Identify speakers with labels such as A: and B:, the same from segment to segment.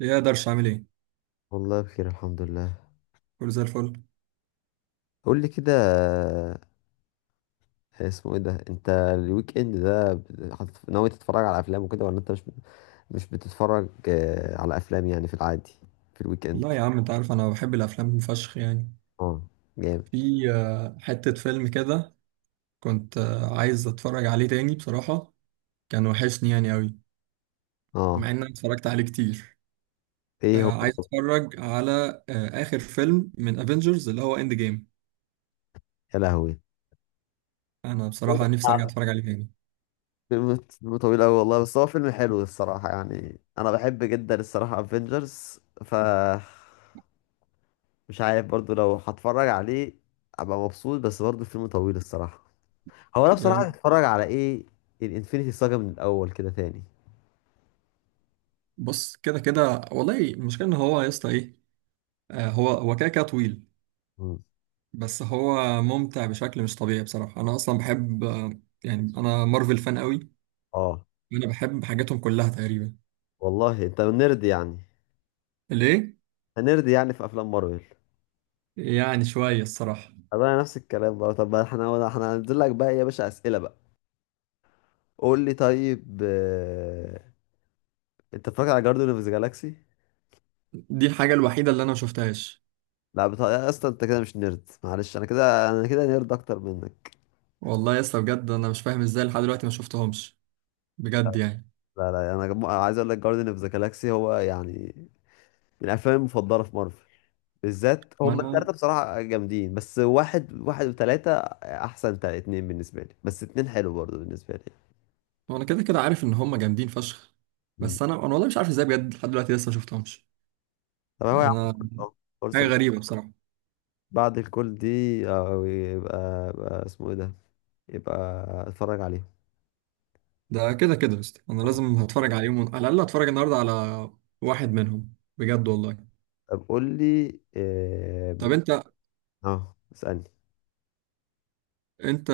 A: ايه اقدرش اعمل ايه؟
B: والله بخير الحمد لله.
A: كله زي الفل.
B: قول لي كده، اسمه ايه ده؟ انت الويك اند ده ناوي تتفرج على افلام وكده، ولا انت مش بتتفرج على افلام يعني في العادي في الويك اند؟
A: لا يا عم، انت عارف انا بحب الافلام فشخ يعني.
B: اه، جامد.
A: في حتة فيلم كده كنت عايز اتفرج عليه تاني بصراحة، كان وحشني يعني قوي،
B: اه،
A: مع ان انا اتفرجت عليه كتير.
B: ايه هو؟
A: عايز اتفرج على اخر فيلم من افنجرز اللي هو اند جيم.
B: يا لهوي،
A: انا
B: هو ده
A: بصراحة نفسي ارجع
B: الصعب.
A: اتفرج عليه تاني.
B: فيلم طويل قوي والله، بس هو فيلم حلو الصراحة، يعني انا بحب جدا الصراحة افنجرز. ف مش عارف برضو لو هتفرج عليه ابقى مبسوط، بس برضو فيلم طويل الصراحة. هو انا
A: يا
B: بصراحه
A: ابني،
B: هتتفرج على ايه؟ الانفينيتي ساجا من الاول كده تاني؟
A: بص كده كده والله المشكلة ان هو يا اسطى ايه. هو كده كده طويل،
B: مم.
A: بس هو ممتع بشكل مش طبيعي بصراحة. انا اصلا بحب يعني انا مارفل فان قوي،
B: اه.
A: انا بحب حاجاتهم كلها تقريبا.
B: والله انت نرد يعني.
A: ليه؟
B: هنرد يعني في افلام مارفل.
A: يعني شويه الصراحه.
B: طب انا نفس الكلام بقى، طب احنا هننزل لك بقى يا باشا اسئله بقى. قول لي طيب، انت اتفرجت على جاردن اوف ذا جالاكسي؟
A: دي الحاجه الوحيده اللي انا ما شفتهاش.
B: لا بتا... يا اسطى انت كده مش نرد، معلش انا كده، انا كده نرد اكتر منك.
A: والله يا اسطى بجد انا مش فاهم ازاي لحد دلوقتي ما شفتهمش، بجد
B: لا،
A: يعني.
B: لا، لا، انا عايز اقول لك جاردن اوف ذا جالاكسي هو يعني من الافلام المفضله في مارفل، بالذات
A: ما
B: هم
A: انا
B: التلاتة بصراحة جامدين، بس واحد واحد وتلاتة أحسن. اتنين بالنسبة لي، بس اتنين حلو برضه بالنسبة لي.
A: ما انا كده كده عارف ان هم جامدين فشخ،
B: مم.
A: بس انا والله مش عارف ازاي بجد لحد دلوقتي لسه ما شفتهمش.
B: طب هو يا عم
A: انا
B: فرصة،
A: حاجه
B: فرصة
A: غريبه بصراحه.
B: بعد الكل دي، يبقى اسمه ايه ده، يبقى اتفرج عليهم.
A: ده كده كده يا اسطى، انا لازم هتفرج عليهم، على الاقل هتفرج النهارده على واحد منهم بجد والله.
B: طب قول لي اه،
A: طب انت
B: اسألني.
A: انت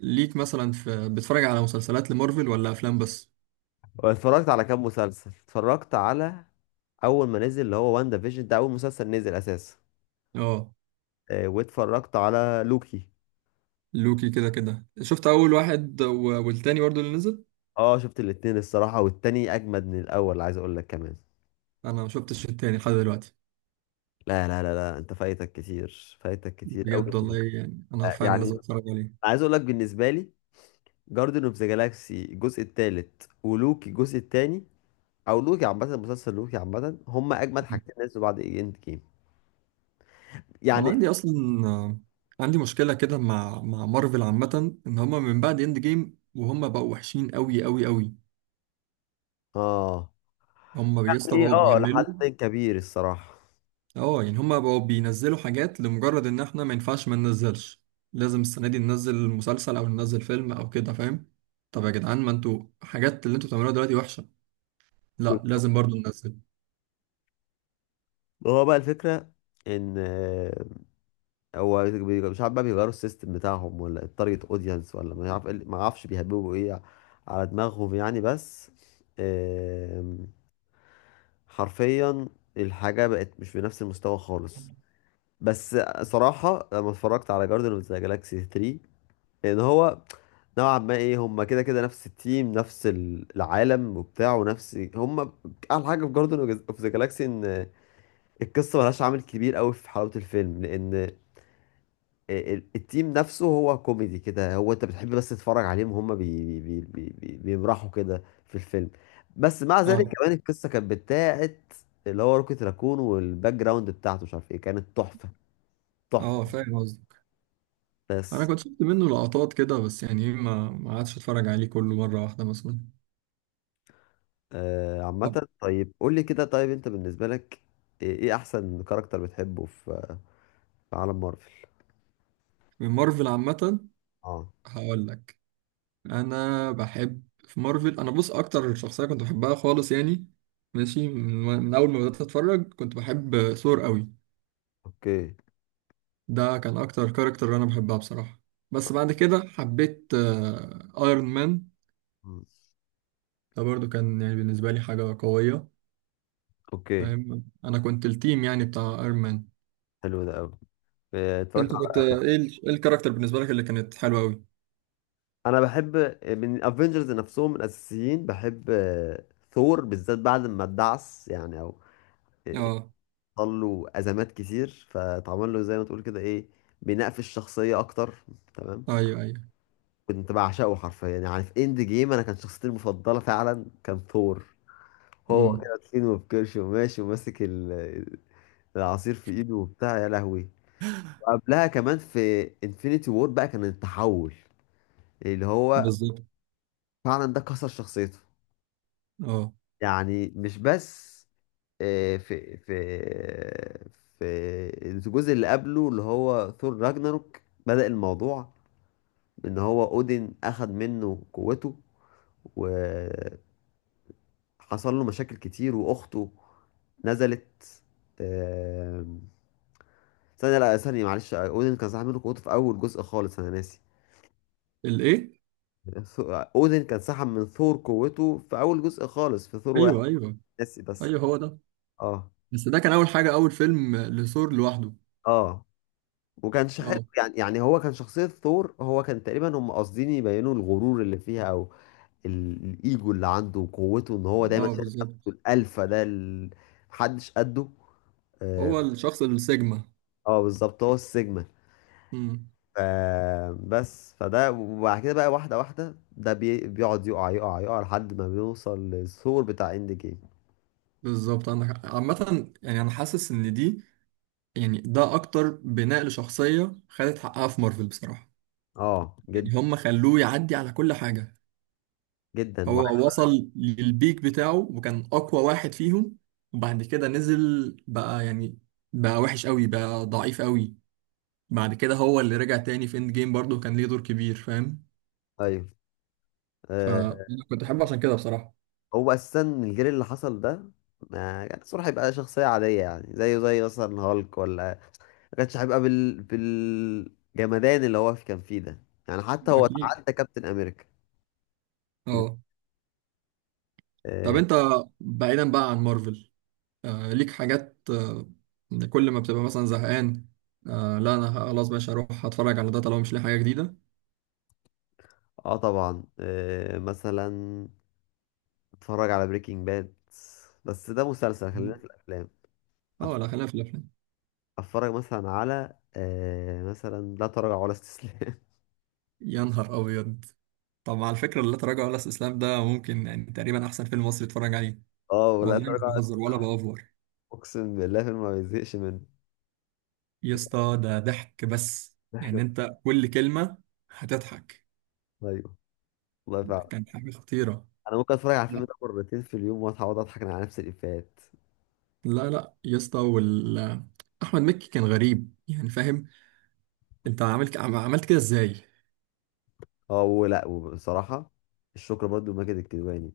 A: ليك مثلا، في بتتفرج على مسلسلات لمارفل ولا افلام بس؟
B: هو اتفرجت على كام مسلسل؟ اتفرجت على أول ما نزل اللي هو وان ديفيجن، ده أول مسلسل نزل أساسا،
A: اه.
B: واتفرجت على لوكي.
A: لوكي كده كده شفت اول واحد والتاني برضه اللي نزل.
B: اه، شفت الاتنين الصراحة، والتاني أجمد من الأول عايز أقول لك كمان.
A: انا ما شفتش التاني لحد دلوقتي
B: لا، لا، لا، لا، أنت فايتك كتير، فايتك كتير أوي.
A: بجد والله، يعني انا فعلا
B: يعني
A: لازم اتفرج عليه.
B: عايز أقول لك بالنسبة لي، جاردن اوف ذا جالاكسي الجزء التالت ولوكي الجزء التاني، أو لوكي عامة، مسلسل لوكي عامة، هما أجمد
A: مم.
B: حاجتين نزلوا بعد إند جيم
A: انا
B: يعني.
A: عندي اصلا آه، عندي مشكله كده مع مارفل عامه، ان هم من بعد اند جيم وهم بقوا وحشين قوي قوي قوي.
B: اه.
A: هم بيسطا
B: يعني
A: بقوا
B: اه
A: بيعملوا.
B: لحد كبير الصراحة.
A: اه، يعني هم بقوا بينزلوا حاجات لمجرد ان احنا ما ينفعش ما ننزلش، لازم السنه دي ننزل مسلسل او ننزل فيلم او كده، فاهم؟ طب يا جدعان، ما انتوا حاجات اللي انتوا بتعملوها دلوقتي وحشه، لا لازم برضو ننزل.
B: هو بقى الفكرة إن هو، مش عارف بقى، بيغيروا السيستم بتاعهم ولا التارجت اودينس، ولا مش عارف إيه ما اعرفش بيهببوا ايه على دماغهم يعني. بس آم، حرفيا الحاجة بقت مش بنفس المستوى خالص. بس صراحة لما اتفرجت على جاردن اوف ذا جالاكسي 3، ان هو نوعا ما ايه، هم كده كده نفس التيم، نفس العالم وبتاع، ونفس هم. احلى حاجة في جاردن اوف ذا جالاكسي ان القصة ملهاش عامل كبير قوي في حلاوة الفيلم، لان التيم نفسه هو كوميدي كده، هو انت بتحب بس تتفرج عليهم وهم بي بي بي بي بيمرحوا كده في الفيلم. بس مع ذلك
A: اه
B: كمان القصه كانت بتاعت اللي هو روكيت راكون، والباك جراوند بتاعته مش عارف ايه، كانت تحفه، تحفه.
A: اه، فاهم قصدك. انا
B: بس
A: كنت شفت منه لقطات كده، بس يعني إيه، ما عادش اتفرج عليه كله مره واحده مثلا.
B: آه
A: طب
B: عامه، طيب قول لي كده، طيب انت بالنسبه لك ايه، احسن كاركتر بتحبه في في عالم مارفل؟
A: من مارفل عامه،
B: اه،
A: هقول لك. انا بحب في مارفل، انا بص اكتر شخصيه كنت بحبها خالص يعني، ماشي. من اول ما بدات اتفرج كنت بحب ثور قوي،
B: اوكي.
A: ده كان اكتر كاركتر انا بحبها بصراحه. بس بعد كده حبيت ايرون مان،
B: مم.
A: ده برضو كان يعني بالنسبه لي حاجه قويه،
B: اوكي،
A: فاهم؟ انا كنت التيم يعني بتاع ايرون مان.
B: حلو ده قوي. اتفرجت.
A: انت كنت ايه ايه الكاركتر بالنسبه لك اللي كانت حلوه قوي؟
B: انا بحب من الافنجرز نفسهم الاساسيين، بحب ثور بالذات، بعد ما اتدعس يعني، او
A: اه،
B: حصل له ازمات كتير فاتعمل له زي ما تقول كده ايه، بناء في الشخصيه اكتر. تمام.
A: ايوه ايوه،
B: كنت بعشقه حرفيا، يعني في اند جيم انا كان شخصيتي المفضله فعلا كان ثور، هو
A: امم
B: كده تخين وبكرش وماشي وماسك العصير في ايده وبتاع، يا لهوي. وقبلها كمان في انفينيتي وور بقى، كان التحول اللي هو
A: بالظبط.
B: فعلا ده كسر شخصيته.
A: اه،
B: يعني مش بس آه، في في في الجزء اللي قبله اللي هو ثور راجناروك، بدأ الموضوع بإن هو أودين أخد منه قوته، وحصل له مشاكل كتير، وأخته نزلت. آم، ثانية، لا ثانية، معلش، أودين كان سحب منه قوته في أول جزء خالص، أنا ناسي.
A: الايه.
B: أودين كان سحب من ثور قوته في أول جزء خالص في ثور واحد،
A: ايوه ايوه
B: ناسي بس.
A: ايوه، هو ده.
B: اه،
A: بس ده كان اول حاجه، اول فيلم لثور لوحده.
B: اه. وكانش حلو
A: اه
B: يعني، يعني هو كان شخصية ثور، هو كان تقريبا هم قاصدين يبينوا الغرور اللي فيها، او الايجو اللي عنده وقوته، ان هو دايما
A: اه،
B: شايف نفسه
A: بالظبط.
B: الالفا، ده محدش قده. اه.
A: هو الشخص السيجما.
B: آه، بالظبط، هو السيجما.
A: امم.
B: ف- بس فده، وبعد كده بقى واحدة واحدة، ده بيقعد يقع يقع يقع لحد ما بيوصل للثور بتاع اند جيم.
A: بالظبط عندك حق. عامه يعني انا حاسس ان دي، يعني ده اكتر بناء لشخصيه خدت حقها في مارفل بصراحه.
B: اه،
A: يعني
B: جدا،
A: هم خلوه يعدي على كل حاجه.
B: جدا
A: هو وصل للبيك بتاعه وكان أقوى واحد فيهم، وبعد كده نزل بقى يعني، بقى وحش قوي، بقى ضعيف قوي. بعد كده هو اللي رجع تاني في اند جيم، برضه كان ليه دور كبير، فاهم؟
B: ايوه.
A: فأنا
B: آه،
A: كنت أحبه عشان كده بصراحة.
B: هو اساسا الجيل اللي حصل ده ما كان الصراحة يبقى شخصية عادية، يعني زيه زي مثلا هالك، ولا كانش هيبقى بالجمدان اللي هو كان فيه ده، يعني حتى هو
A: أكيد.
B: تعدى كابتن امريكا.
A: أه. طب
B: اه.
A: أنت، بعيدا بقى عن مارفل، ليك حاجات كل ما بتبقى مثلا زهقان، لا أنا خلاص بقى هروح أتفرج على ده طالما مش لاقي حاجة جديدة؟
B: آه طبعا. مثلا اتفرج على بريكنج باد، بس ده مسلسل، خلينا في الافلام. أتف-
A: أه لا، خلينا في الأفلام.
B: اتفرج مثلا على مثلا لا تراجع ولا استسلام.
A: يا نهار أبيض. طب على فكرة، لا تراجع ولا استسلام ده ممكن يعني تقريبا أحسن فيلم مصري اتفرج عليه.
B: اه، ولا
A: والله مش
B: تراجع ولا
A: بهزر ولا
B: استسلام،
A: بأوفر.
B: اقسم بالله الفيلم ما بيزهقش منه.
A: يا اسطى ده ضحك، بس يعني
B: ضحك.
A: أنت كل كلمة هتضحك،
B: ايوه، والله فعلا
A: كان حاجة خطيرة.
B: انا ممكن اتفرج على الفيلم
A: لا
B: ده مرتين في اليوم واصحى اقعد اضحك على نفس الافيهات.
A: لا لا يا اسطى، أحمد مكي كان غريب يعني، فاهم؟ أنت عملت كده إزاي؟
B: اه، ولا، وبصراحه الشكر برضو لماجد الكدواني.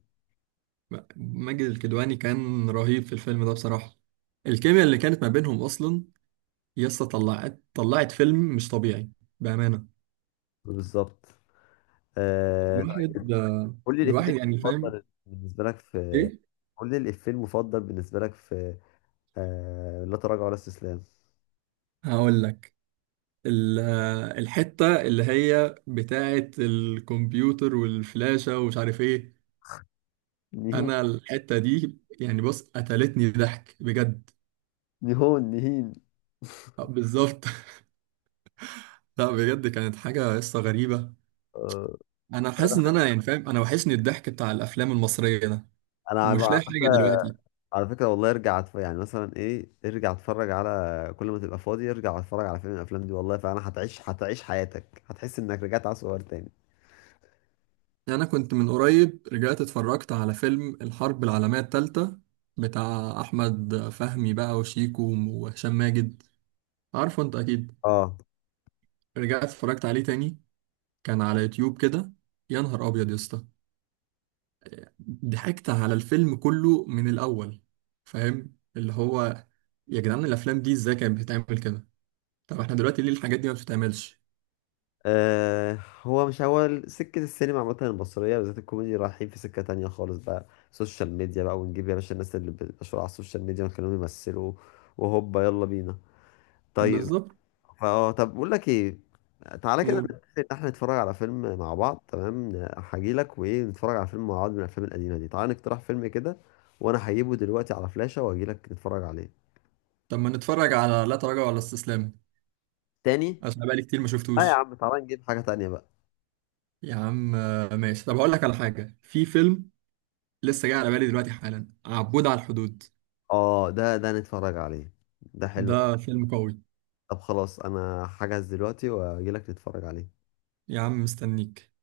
A: ماجد الكدواني كان رهيب في الفيلم ده بصراحة، الكيمياء اللي كانت ما بينهم أصلا. يا اسطى طلعت فيلم مش طبيعي، بأمانة.
B: بالظبط. آه طيب،
A: الواحد
B: قول لي الإفيه
A: الواحد يعني فاهم
B: المفضل بالنسبة لك في
A: إيه؟
B: قول لي الإفيه المفضل بالنسبة لك في لا تراجع ولا استسلام.
A: هقول لك. ال- الحتة اللي هي بتاعة الكمبيوتر والفلاشة ومش عارف ايه،
B: نيهون،
A: انا الحتة دي يعني بص قتلتني ضحك بجد.
B: نيهون نهين.
A: بالظبط. لا بجد، كانت حاجة قصة غريبة.
B: آه،
A: انا حاسس ان انا يعني فاهم، انا وحشني الضحك بتاع الافلام المصرية ده،
B: أنا
A: ومش
B: على
A: لاقي
B: فكرة،
A: حاجة دلوقتي.
B: والله ارجع يعني مثلا إيه، ارجع اتفرج على، كل ما تبقى فاضي ارجع اتفرج على فيلم من الأفلام دي والله، فأنا هتعيش حياتك، هتحس إنك رجعت على صغير تاني.
A: انا كنت من قريب رجعت اتفرجت على فيلم الحرب العالمية التالتة بتاع احمد فهمي بقى وشيكو وهشام ماجد، عارفه انت اكيد.
B: اه.
A: رجعت اتفرجت عليه تاني، كان على يوتيوب كده. يا نهار ابيض يا اسطى، ضحكت على الفيلم كله من الاول. فاهم اللي هو، يا جدعان الافلام دي ازاي كانت بتتعمل كده؟ طب احنا دلوقتي ليه الحاجات دي ما بتتعملش؟
B: آه، هو مش، هو سكة السينما عامة المصرية بالذات الكوميدي رايحين في سكة تانية خالص بقى، سوشيال ميديا بقى، ونجيب يا باشا الناس اللي بتشهر على السوشيال ميديا ونخليهم يمثلوا، وهوبا يلا بينا. طيب.
A: بالظبط.
B: طب بقول لك ايه، تعالى كده
A: نقول.
B: نتفق ان احنا نتفرج على فيلم مع بعض، تمام هجيلك وايه، نتفرج على فيلم مع بعض من الافلام القديمة دي، تعالى نقترح فيلم كده، وانا هجيبه دلوقتي على فلاشة واجيلك نتفرج عليه.
A: طب ما نتفرج على لا تراجع ولا استسلام،
B: تاني.
A: عشان بقالي كتير ما
B: اه يا
A: شفتوش.
B: عم، تعالى نجيب حاجة تانية بقى.
A: يا عم ماشي. طب هقول لك على حاجه، في فيلم لسه جاي على بالي دلوقتي حالا، عبود على الحدود.
B: اه، ده نتفرج عليه، ده حلو.
A: ده فيلم قوي.
B: طب خلاص انا هحجز دلوقتي واجيلك تتفرج عليه
A: يا عم، مستنيك.